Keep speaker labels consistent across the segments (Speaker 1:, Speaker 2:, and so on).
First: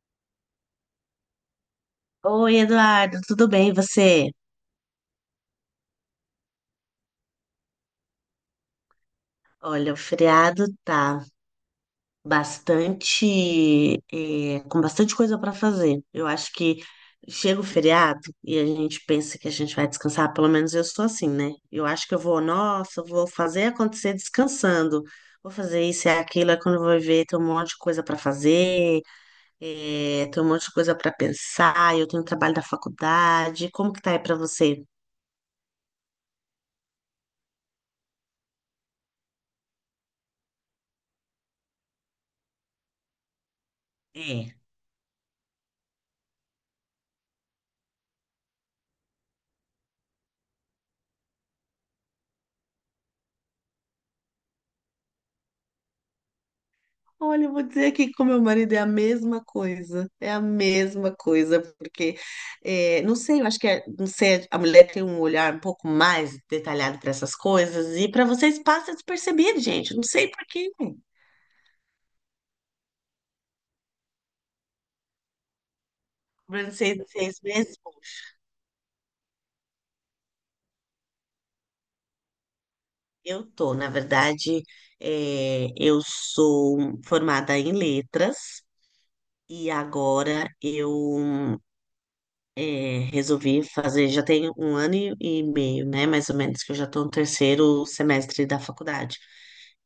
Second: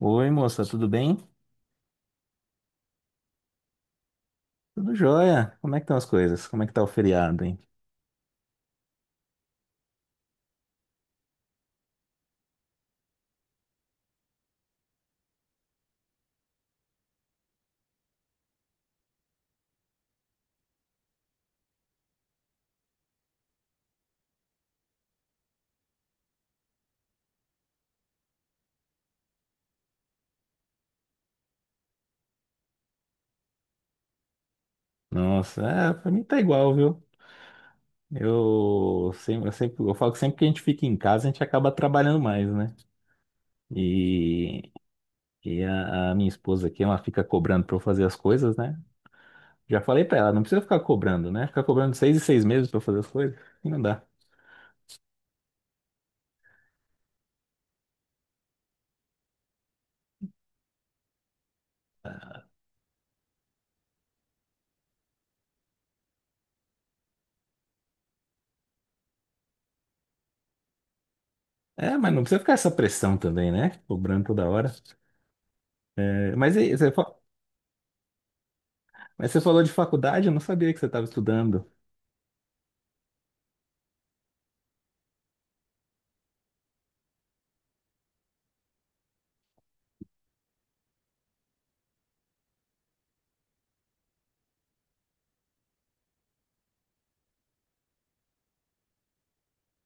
Speaker 1: Oi, moça, tudo bem?
Speaker 2: Oi, Eduardo, tudo bem, e você?
Speaker 1: Tudo jóia. Como é que estão as coisas? Como é que tá o feriado, hein?
Speaker 2: Olha, o feriado tá com bastante coisa para fazer. Eu acho que chega o feriado e a gente pensa que a gente vai descansar, pelo menos eu sou assim, né? Eu acho que nossa, eu vou fazer acontecer descansando. Vou fazer isso e aquilo, é quando eu vou ver, tem um monte de coisa para fazer, tem um monte de coisa para pensar, eu tenho trabalho da faculdade. Como que tá aí para você?
Speaker 1: Nossa, é, pra mim tá igual, viu? Eu sempre, eu falo que sempre que a gente fica em casa, a gente acaba trabalhando mais, né?
Speaker 2: É.
Speaker 1: E, e a minha esposa aqui, ela fica cobrando pra eu fazer as coisas, né? Já falei pra ela, não precisa ficar cobrando, né? Ficar cobrando seis e seis meses pra eu fazer as coisas, assim não dá.
Speaker 2: Olha, eu vou dizer aqui que com meu marido é a mesma coisa, é a mesma coisa, porque, não sei, eu acho não sei, a mulher tem um olhar um pouco mais detalhado para essas coisas, e para vocês passa despercebido, gente, não sei por quê.
Speaker 1: É, mas não precisa ficar essa pressão também, né? Cobrando toda hora. É, mas,
Speaker 2: Durante
Speaker 1: e- você,
Speaker 2: seis,
Speaker 1: fa-
Speaker 2: seis meses,
Speaker 1: mas você falou de faculdade, eu não sabia que você estava estudando.
Speaker 2: eu tô, na verdade, eu sou formada em letras, e agora eu resolvi fazer, já tem um ano e meio, né, mais ou menos, que eu já estou no terceiro semestre da faculdade.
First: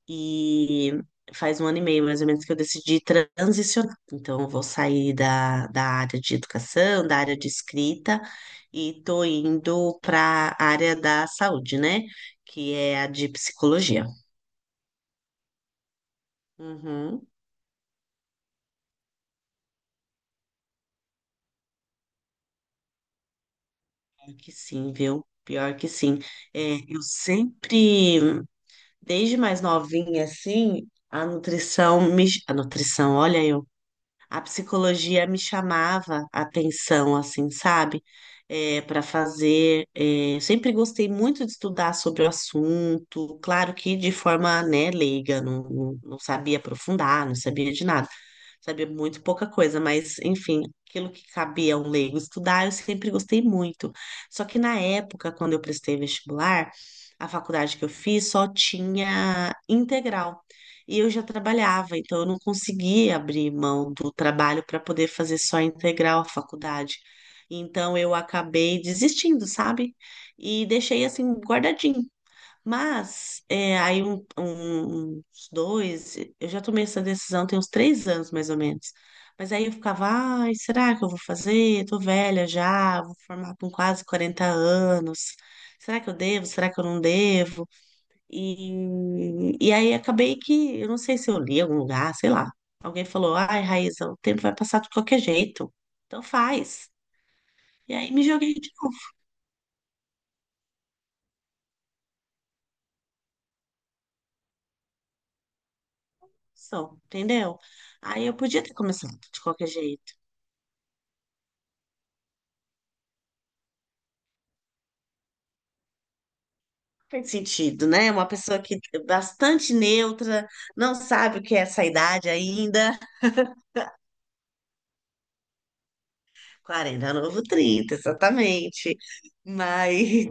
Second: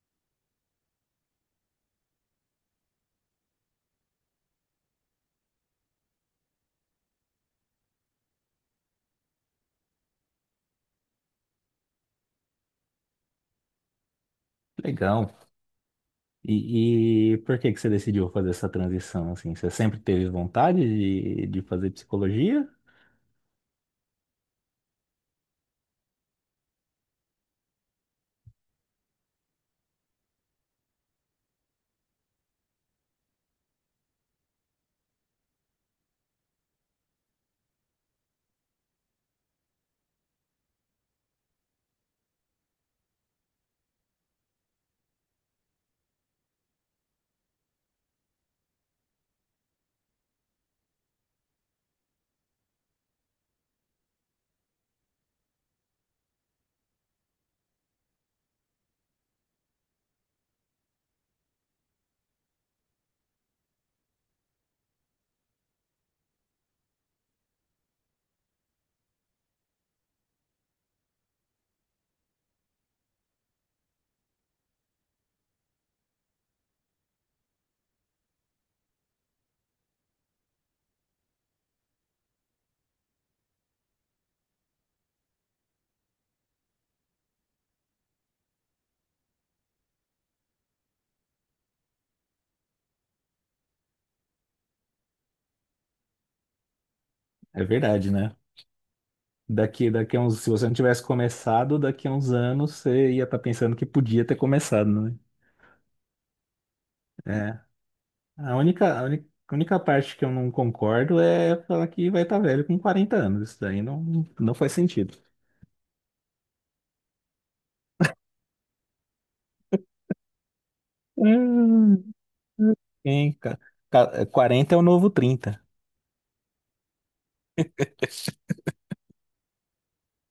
Speaker 2: E faz um ano e meio, mais ou menos, que eu decidi transicionar. Então, eu vou sair da área de educação, da área de escrita, e estou indo para a área da saúde, né, que é a de psicologia.
Speaker 1: Legal.
Speaker 2: Uhum,
Speaker 1: E por que que você decidiu fazer essa transição, assim? Você sempre teve vontade de fazer psicologia?
Speaker 2: pior que sim, viu? Pior que sim. É, eu sempre. Desde mais novinha, assim, a nutrição me... A nutrição, olha, eu a psicologia me chamava a atenção, assim, sabe? É, para fazer. Sempre gostei muito de estudar sobre o assunto, claro que de forma, né, leiga, não, não, não sabia aprofundar, não sabia de nada, sabia muito pouca coisa, mas, enfim, aquilo que cabia a um leigo estudar, eu sempre gostei muito. Só que na época, quando eu prestei vestibular, a faculdade que eu fiz só tinha integral. E eu já trabalhava, então eu não conseguia abrir mão do trabalho para poder fazer só integral a faculdade. Então eu acabei desistindo, sabe? E deixei assim guardadinho. Mas aí eu já tomei essa decisão tem uns 3 anos, mais ou menos. Mas aí eu ficava, ai, será que eu vou fazer? Eu tô velha já, vou formar com quase 40 anos. Será que eu devo? Será que eu não devo? E aí acabei que, eu não sei se eu li em algum lugar, sei lá. Alguém falou, ai, Raíssa, o tempo vai passar de qualquer jeito. Então faz.
Speaker 1: É
Speaker 2: E
Speaker 1: verdade,
Speaker 2: aí me
Speaker 1: né?
Speaker 2: joguei de novo,
Speaker 1: Se você não tivesse começado, daqui a uns anos você ia estar pensando que podia ter começado, né?
Speaker 2: só,
Speaker 1: É.
Speaker 2: entendeu? Aí eu
Speaker 1: A
Speaker 2: podia ter
Speaker 1: única, a
Speaker 2: começado
Speaker 1: única,
Speaker 2: de
Speaker 1: a
Speaker 2: qualquer
Speaker 1: única
Speaker 2: jeito.
Speaker 1: parte que eu não concordo é falar que vai estar velho com 40 anos. Isso daí não, não faz sentido.
Speaker 2: Faz sentido, né? Uma pessoa que é bastante neutra não sabe o que é essa
Speaker 1: Hum.
Speaker 2: idade ainda.
Speaker 1: Hein, ca- 40 é o novo 30.
Speaker 2: 40 é o novo 30, exatamente. Mas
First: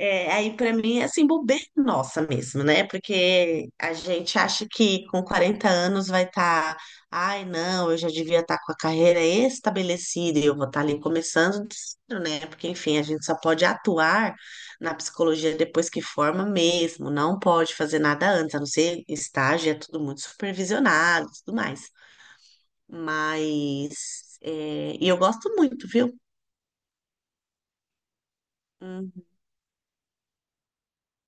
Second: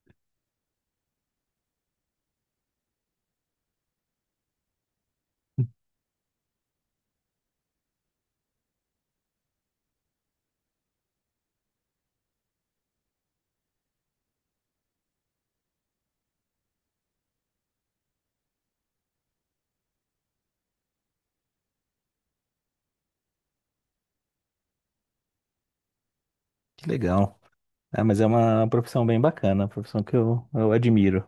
Speaker 2: Aí para mim é assim, bobeira nossa mesmo, né? Porque a gente acha que com 40 anos vai estar, ai, não, eu já devia estar com a carreira estabelecida e eu vou estar ali começando do zero, né? Porque, enfim, a gente só pode atuar na psicologia depois que forma mesmo, não pode fazer nada antes, a não ser estágio, é tudo muito supervisionado e tudo mais. Mas, e eu gosto muito, viu?
Speaker 1: Que legal. Ah, mas é uma profissão
Speaker 2: Hum,
Speaker 1: bem bacana, uma profissão que eu admiro.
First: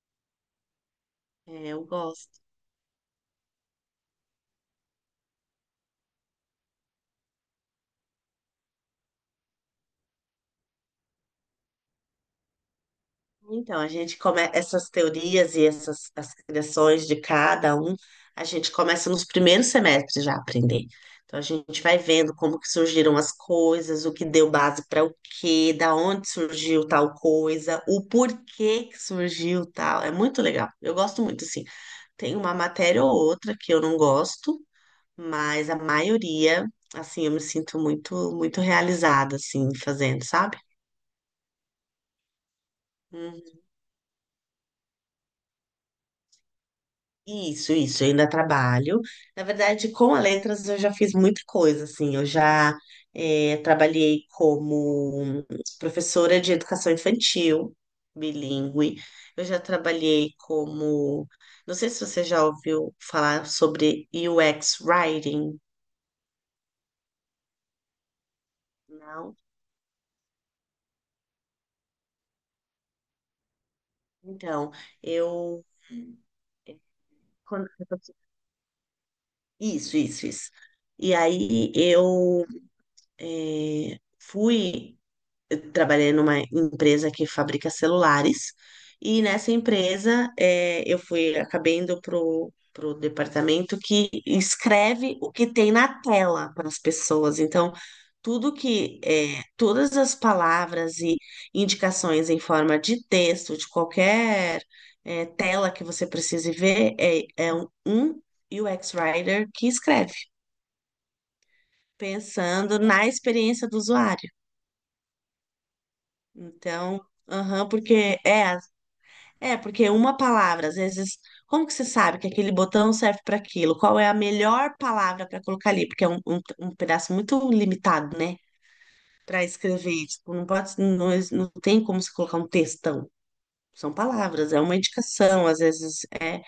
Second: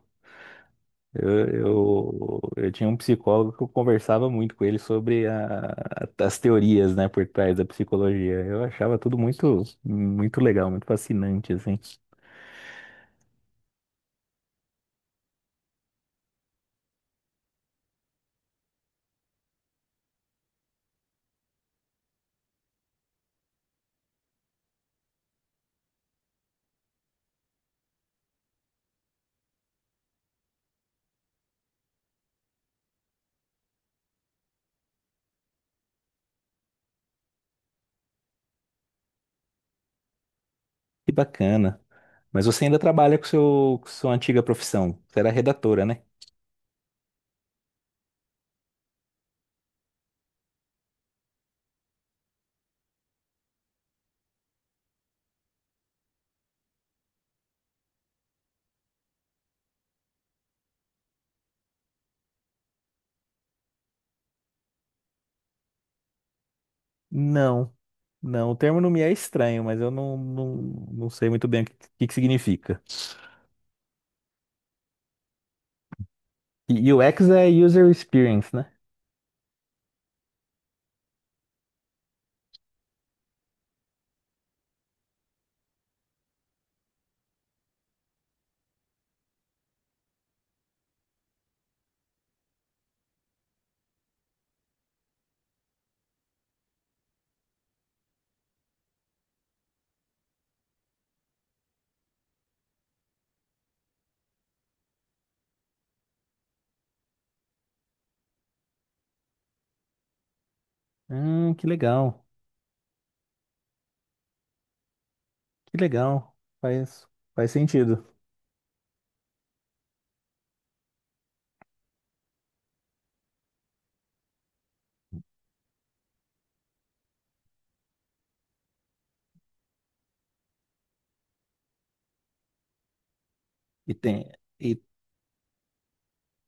Speaker 1: Eu,
Speaker 2: é, eu
Speaker 1: eu,
Speaker 2: gosto.
Speaker 1: eu tinha um psicólogo que eu conversava muito com ele sobre as teorias, né, por trás da psicologia. Eu achava tudo muito, muito legal, muito fascinante, assim.
Speaker 2: Então, a gente começa essas teorias e essas as criações de cada um, a gente começa nos primeiros semestres já a aprender. Então, a gente vai vendo como que surgiram as coisas, o que deu base para o quê, da onde surgiu tal coisa, o porquê que surgiu tal. É muito legal. Eu gosto muito, assim. Tem uma matéria ou outra que eu não gosto, mas a maioria, assim, eu me sinto muito, muito realizada, assim, fazendo, sabe?
Speaker 1: Que bacana. Mas você ainda trabalha com seu, com sua antiga profissão. Você era redatora, né?
Speaker 2: Isso, eu ainda trabalho. Na verdade, com a Letras eu já fiz muita coisa, assim, eu já trabalhei como professora de educação infantil, bilíngue. Eu já trabalhei como, não sei se você já ouviu falar sobre UX Writing,
Speaker 1: Não, não. O termo não me é
Speaker 2: não?
Speaker 1: estranho, mas eu não sei muito bem que significa.
Speaker 2: Então, eu...
Speaker 1: E UX é
Speaker 2: quando-
Speaker 1: User Experience, né?
Speaker 2: Isso, isso, isso. E aí eu eh, fui eu trabalhei numa empresa que fabrica celulares e nessa empresa, eu fui acabei indo pro departamento que escreve o que tem na tela para as pessoas. Então, todas as palavras e indicações em forma de texto de qualquer tela que você precise ver é um UX Writer que escreve,
Speaker 1: Que legal,
Speaker 2: pensando na experiência do usuário.
Speaker 1: que legal.
Speaker 2: Então,
Speaker 1: Faz, faz
Speaker 2: aham,
Speaker 1: sentido.
Speaker 2: porque é É, porque uma palavra, às vezes, como que você sabe que aquele botão serve para aquilo? Qual é a melhor palavra para colocar ali? Porque é um pedaço muito limitado, né? Para escrever. Tipo, não pode, não, não tem como se colocar um textão. São
Speaker 1: E tem.
Speaker 2: palavras, é uma
Speaker 1: E
Speaker 2: indicação, às vezes é.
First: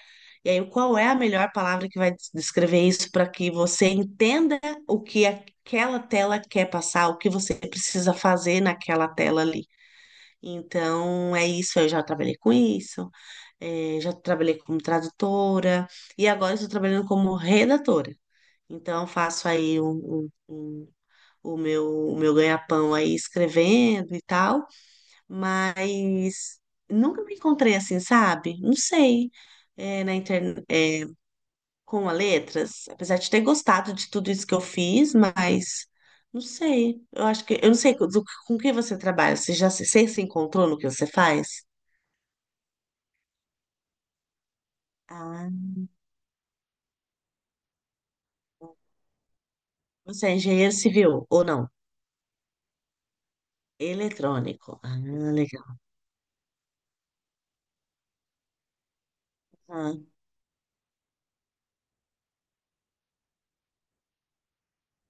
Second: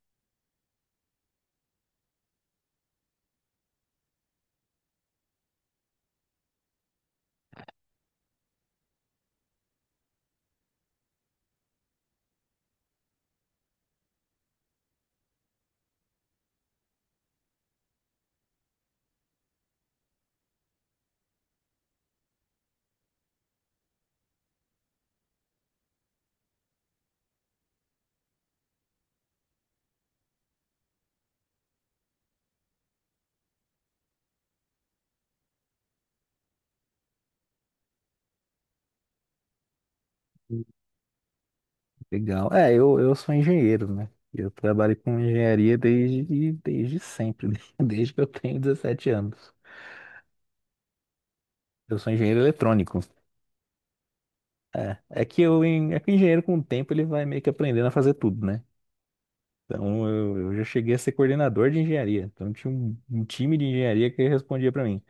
Speaker 2: E aí, qual é a melhor palavra que vai descrever isso para que você entenda o que aquela tela quer passar, o que você precisa fazer naquela tela ali? Então, é isso, eu já trabalhei com isso, já trabalhei como tradutora e agora estou trabalhando como redatora. Então, faço aí o meu ganha-pão aí escrevendo e tal, mas nunca me encontrei assim, sabe? Não sei, na internet, com a letras, apesar de ter gostado de tudo isso que eu fiz, mas não sei, eu não sei com que você trabalha, você se encontrou no que você faz?
Speaker 1: legal. É, eu sou engenheiro, né? Eu trabalho com
Speaker 2: Ah,
Speaker 1: engenharia desde, desde sempre, desde que eu tenho 17 anos.
Speaker 2: você é engenheiro civil ou não?
Speaker 1: Eu sou engenheiro eletrônico.
Speaker 2: Eletrônico. Ah,
Speaker 1: É, é que
Speaker 2: legal.
Speaker 1: é que o engenheiro com o tempo ele vai meio que aprendendo a fazer tudo, né?
Speaker 2: Ah,
Speaker 1: Então eu já cheguei a ser coordenador de engenharia. Então tinha um time de engenharia que respondia para mim.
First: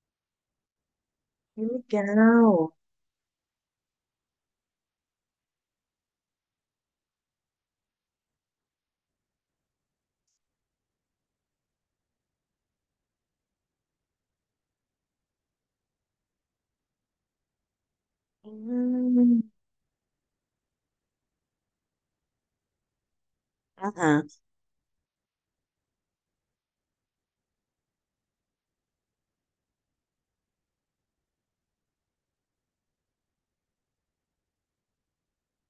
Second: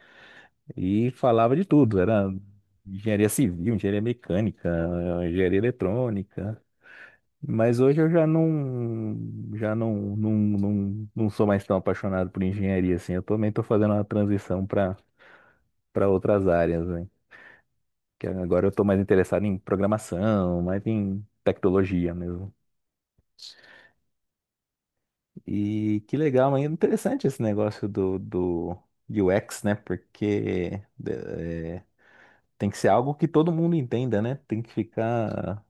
Speaker 1: E falava de tudo.
Speaker 2: que
Speaker 1: Era
Speaker 2: legal.
Speaker 1: engenharia civil, engenharia mecânica, engenharia eletrônica. Mas hoje eu já não sou mais tão apaixonado por engenharia assim. Eu também estou fazendo uma transição para outras áreas, né? Que agora eu estou mais
Speaker 2: Hum,
Speaker 1: interessado em programação, mais em tecnologia mesmo.
Speaker 2: Aham,
Speaker 1: E que legal, mas é interessante esse negócio do UX, né? Porque eh, tem que ser algo que todo mundo entenda, né? Tem que ficar,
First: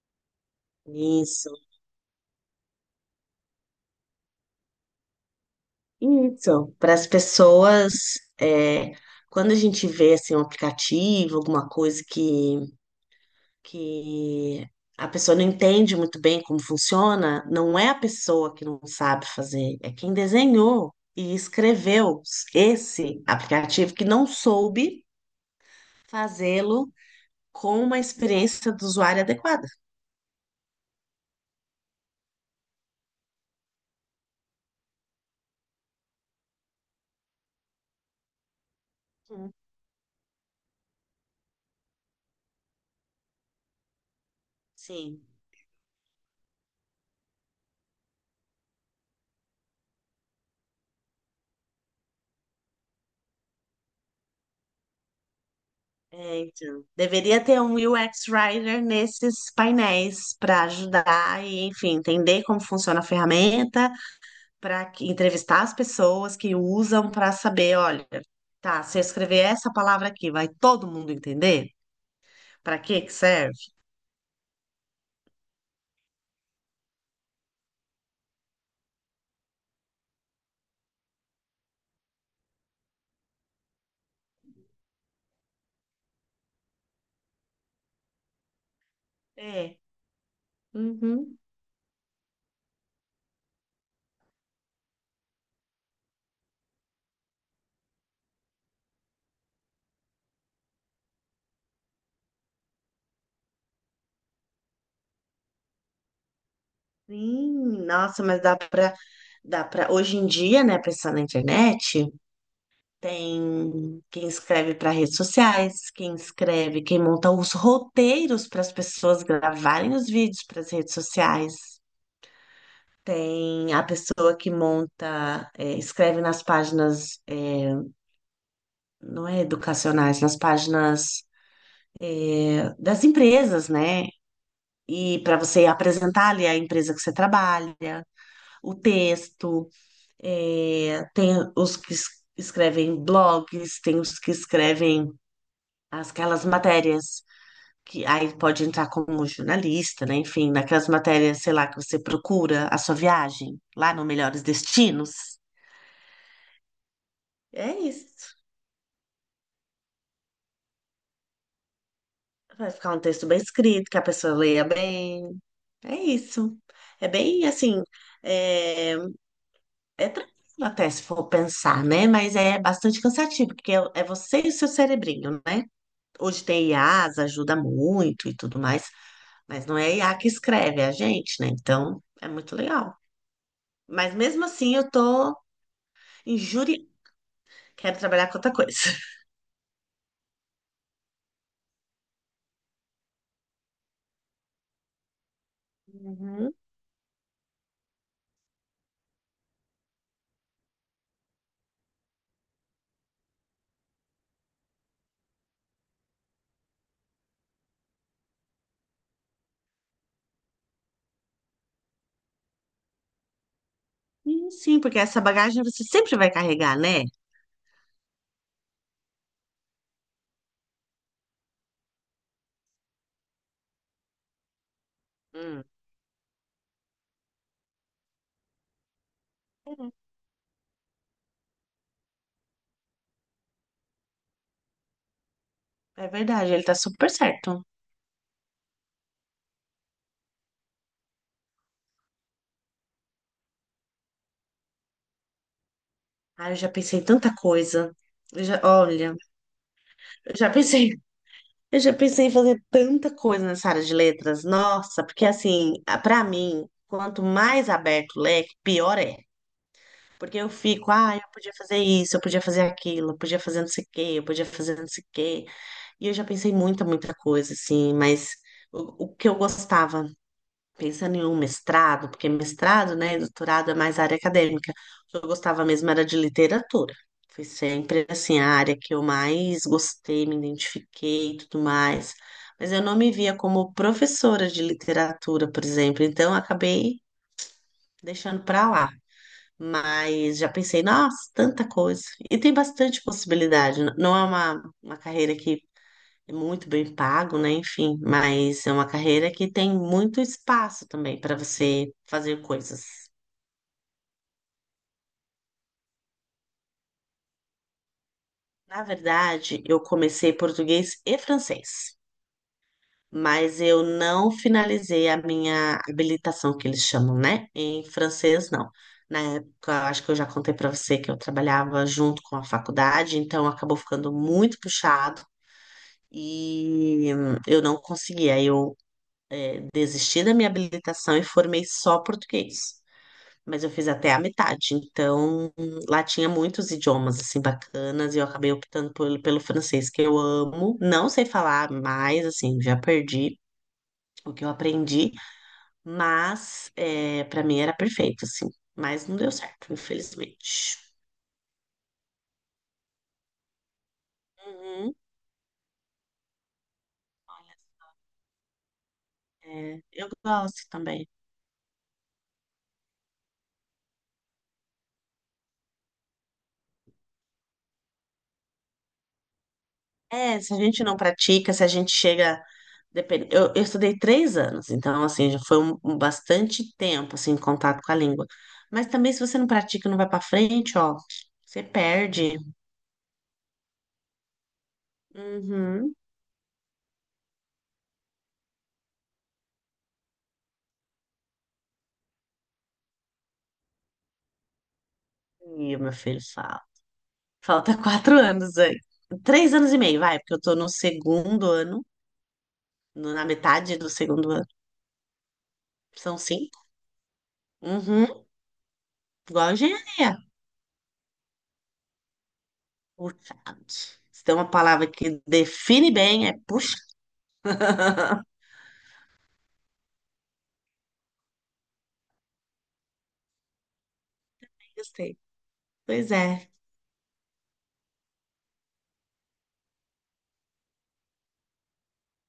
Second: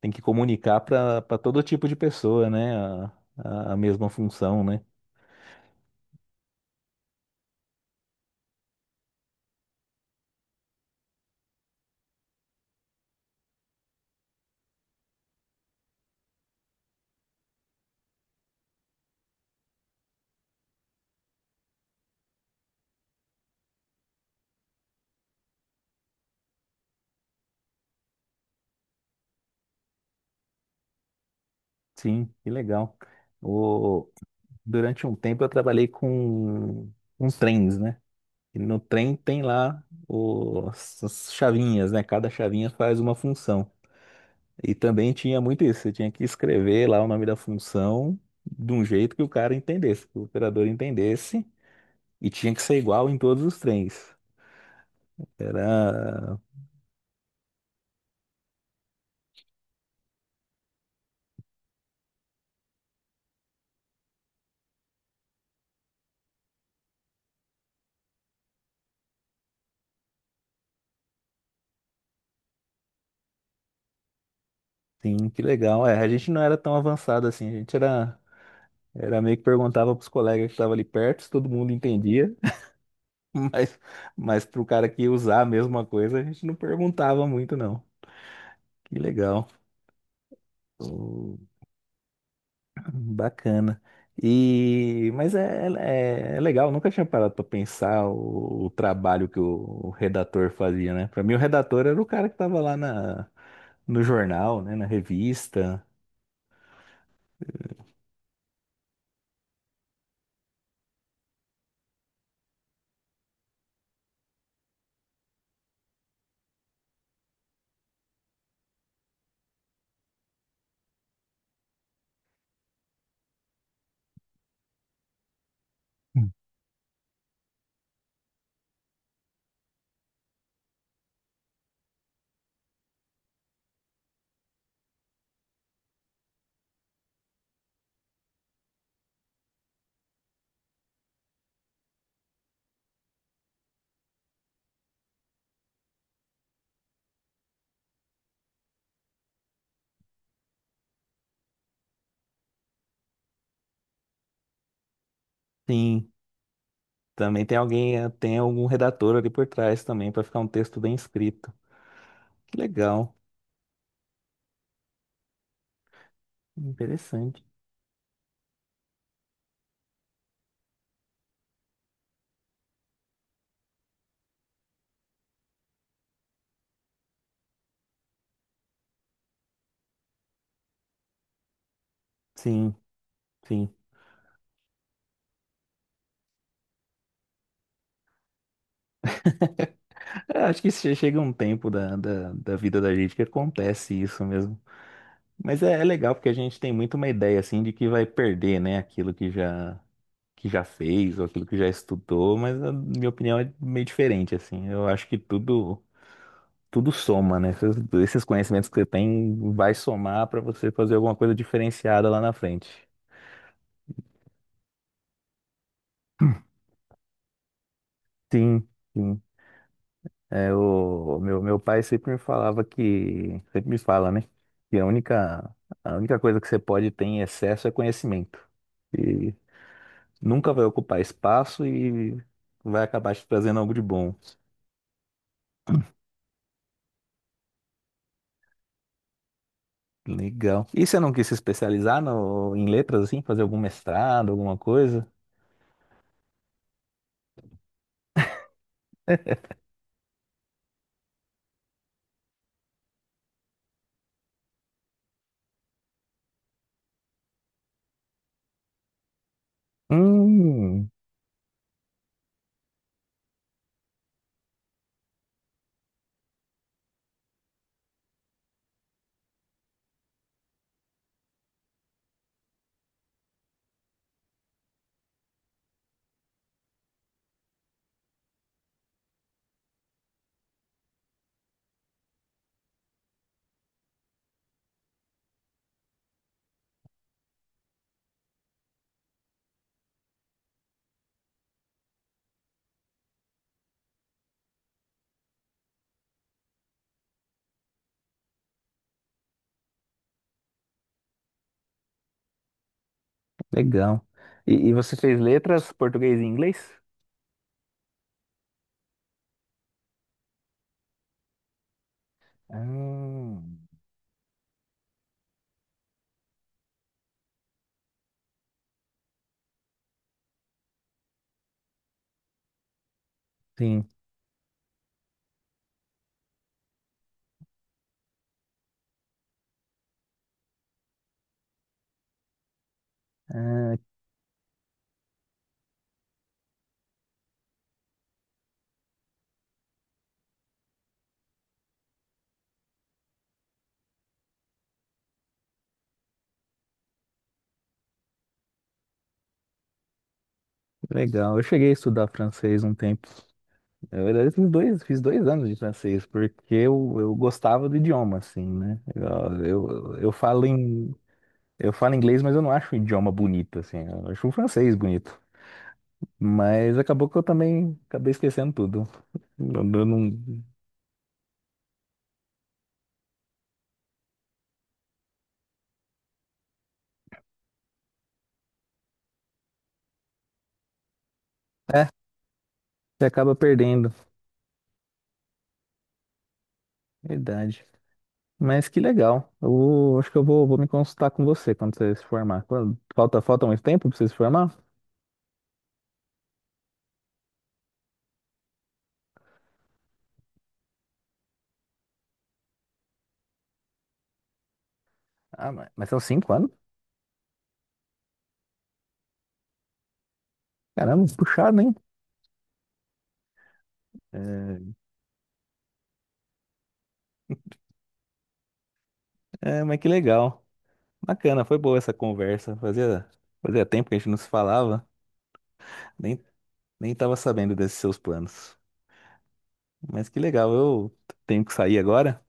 Speaker 1: tem que comunicar para
Speaker 2: isso.
Speaker 1: todo tipo de pessoa, né? A mesma função, né?
Speaker 2: Isso. Para as pessoas, é, quando a gente vê assim, um aplicativo, alguma coisa que a pessoa não entende muito bem como funciona, não é a pessoa que não sabe fazer, é quem desenhou e escreveu esse aplicativo que não soube fazê-lo com uma experiência do usuário adequada.
Speaker 1: Sim, que legal. O, durante um tempo eu trabalhei com trens, né? E no trem tem
Speaker 2: Hum,
Speaker 1: lá os, as chavinhas, né? Cada chavinha faz uma função. E também
Speaker 2: Sim,
Speaker 1: tinha muito isso, você tinha que escrever lá o nome da função de um jeito que o cara entendesse, que o operador entendesse, e tinha que ser igual em todos os trens. Era,
Speaker 2: é, então, deveria ter um UX Writer nesses painéis para ajudar e, enfim, entender como funciona a ferramenta, para entrevistar as pessoas que usam para saber, olha, tá, se eu escrever essa palavra aqui, vai todo mundo entender? Para que que serve?
Speaker 1: sim, que legal. É, a gente não era tão avançado assim, a gente era, era meio que perguntava pros colegas que estavam ali perto, se todo mundo entendia. Mas, mas pro cara que ia usar a mesma coisa, a gente não perguntava muito, não. Que legal.
Speaker 2: É, uhum.
Speaker 1: Hum. Bacana. E, mas é, é, é legal, nunca tinha parado para pensar o trabalho que o redator fazia, né? Para mim, o redator era o cara que estava lá na, no jornal, né? Na revista.
Speaker 2: Sim, nossa, mas dá para hoje em dia, né, pensando na internet, tem quem escreve para redes sociais, quem monta os roteiros para as pessoas gravarem os vídeos para as redes sociais. Tem a pessoa que escreve
Speaker 1: Hum.
Speaker 2: nas páginas, não é educacionais, nas páginas, das empresas, né? E para você apresentar ali a empresa que você trabalha, o texto, tem os que escrevem blogs, tem os que escrevem aquelas matérias que aí pode entrar como jornalista, né? Enfim, naquelas matérias, sei lá, que você procura a sua viagem lá no Melhores Destinos.
Speaker 1: Sim, também tem
Speaker 2: É
Speaker 1: alguém,
Speaker 2: isso.
Speaker 1: tem algum redator ali por trás também para ficar um texto bem escrito. Que
Speaker 2: Vai ficar um
Speaker 1: legal,
Speaker 2: texto bem escrito, que a pessoa leia bem. É isso. É
Speaker 1: interessante.
Speaker 2: bem assim, é, é, tranquilo até se for pensar, né? Mas é bastante cansativo, porque é você e o seu cerebrinho, né? Hoje tem IAs, ajuda muito e tudo mais, mas não é I a IA que escreve, é a gente, né? Então, é muito
Speaker 1: Sim,
Speaker 2: legal.
Speaker 1: sim.
Speaker 2: Mas mesmo assim, eu tô injúria. Quero trabalhar com outra coisa.
Speaker 1: É, acho que chega um tempo da, da vida da gente que acontece isso mesmo. Mas é, é legal porque a
Speaker 2: Uhum.
Speaker 1: gente tem muito uma ideia assim de que vai perder, né, aquilo que já fez ou aquilo que já estudou, mas na minha opinião é meio diferente assim. Eu acho que tudo soma, né? Esses conhecimentos que você tem vai somar para você fazer alguma coisa diferenciada lá na frente.
Speaker 2: Sim, porque essa bagagem você sempre vai carregar, né?
Speaker 1: Sim, sim. É, meu pai sempre me falava que, sempre me fala, né? Que
Speaker 2: Hum.
Speaker 1: a única coisa que você pode ter em excesso é conhecimento. E nunca vai ocupar espaço e vai acabar te trazendo algo de bom.
Speaker 2: É verdade, ele tá super certo.
Speaker 1: Legal. E você não quis se especializar no, em letras, assim? Fazer algum mestrado, alguma coisa?
Speaker 2: Ah, eu já pensei em tanta coisa. Olha, eu já pensei, eu já pensei em fazer tanta coisa nessa área de letras. Nossa, porque assim, pra mim, quanto mais aberto o leque, pior é. Porque eu
Speaker 1: Hum,
Speaker 2: fico, ah, eu podia fazer isso, eu podia fazer aquilo, eu podia fazer não sei o quê, eu podia fazer não sei o quê. E eu já pensei muita, muita coisa, assim, mas o que eu gostava, pensando em um mestrado, porque mestrado, né, e doutorado é mais área acadêmica, o que eu gostava mesmo era de literatura. Foi sempre, assim, a área que eu mais gostei, me identifiquei e tudo mais. Mas eu não me via como professora de literatura, por exemplo, então eu acabei deixando para lá. Mas já pensei, nossa, tanta coisa. E tem bastante possibilidade. Não é uma carreira que é muito bem pago, né? Enfim, mas é uma carreira que tem muito espaço também para você fazer coisas.
Speaker 1: legal. E você fez letras, português e inglês?
Speaker 2: Na verdade, eu comecei português e francês, mas
Speaker 1: Hum,
Speaker 2: eu não finalizei a minha habilitação, que eles chamam, né? Em francês, não. Na época, acho que eu já contei para você que eu trabalhava junto com a faculdade, então acabou
Speaker 1: sim.
Speaker 2: ficando muito puxado. E, eu não consegui. Aí eu desisti da minha habilitação e formei só português. Mas eu
Speaker 1: Ah,
Speaker 2: fiz até a metade. Então, lá tinha muitos idiomas assim bacanas e eu acabei optando pelo francês, que eu amo. Não sei falar mais, assim, já perdi o que eu aprendi, mas para mim era perfeito, assim. Mas não deu certo, infelizmente.
Speaker 1: que legal. Eu cheguei a estudar francês um tempo. Na verdade,
Speaker 2: Uhum.
Speaker 1: fiz dois anos de francês, porque eu gostava do idioma, assim, né? Eu,
Speaker 2: É,
Speaker 1: eu,
Speaker 2: eu
Speaker 1: eu falo
Speaker 2: gosto
Speaker 1: em,
Speaker 2: também.
Speaker 1: eu falo inglês, mas eu não acho o idioma bonito, assim. Eu acho o francês bonito. Mas acabou que eu também acabei esquecendo tudo. Eu, eu não,
Speaker 2: É, se a gente não pratica, se a gente chega. Depende. Eu estudei 3 anos, então, assim, já foi um bastante tempo, assim, em contato com a língua. Mas também, se você não pratica e não vai pra frente, ó, você
Speaker 1: é,
Speaker 2: perde.
Speaker 1: você acaba perdendo.
Speaker 2: Uhum.
Speaker 1: Verdade. Mas que legal. Acho que vou me consultar com você quando você se formar. Falta, falta muito tempo pra você se formar?
Speaker 2: E o meu filho fala. Falta 4 anos aí. 3 anos e meio, vai, porque eu tô no segundo ano, na metade do segundo ano.
Speaker 1: Ah, mas são
Speaker 2: São
Speaker 1: cinco anos?
Speaker 2: cinco. Uhum. Igual a engenharia.
Speaker 1: Caramba, puxado, hein?
Speaker 2: Puxado. Se tem uma
Speaker 1: É,
Speaker 2: palavra que define bem, é puxa.
Speaker 1: é, mas que legal. Bacana, foi boa essa conversa. Fazia, fazia tempo que a gente não se falava,
Speaker 2: Gostei. Pois
Speaker 1: nem,
Speaker 2: é.
Speaker 1: nem tava sabendo desses seus planos. Mas que legal, eu tenho que sair agora,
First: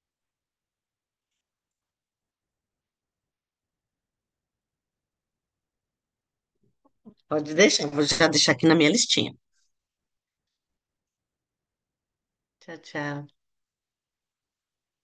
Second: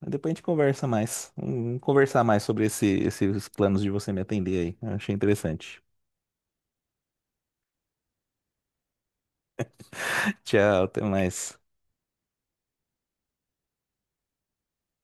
Speaker 1: mas depois a gente conversa mais. Vamos conversar mais sobre esses planos de você me atender aí. Eu achei interessante.
Speaker 2: Pode deixar, vou já deixar aqui na minha listinha.
Speaker 1: Tchau, até mais.
Speaker 2: Tchau, tchau.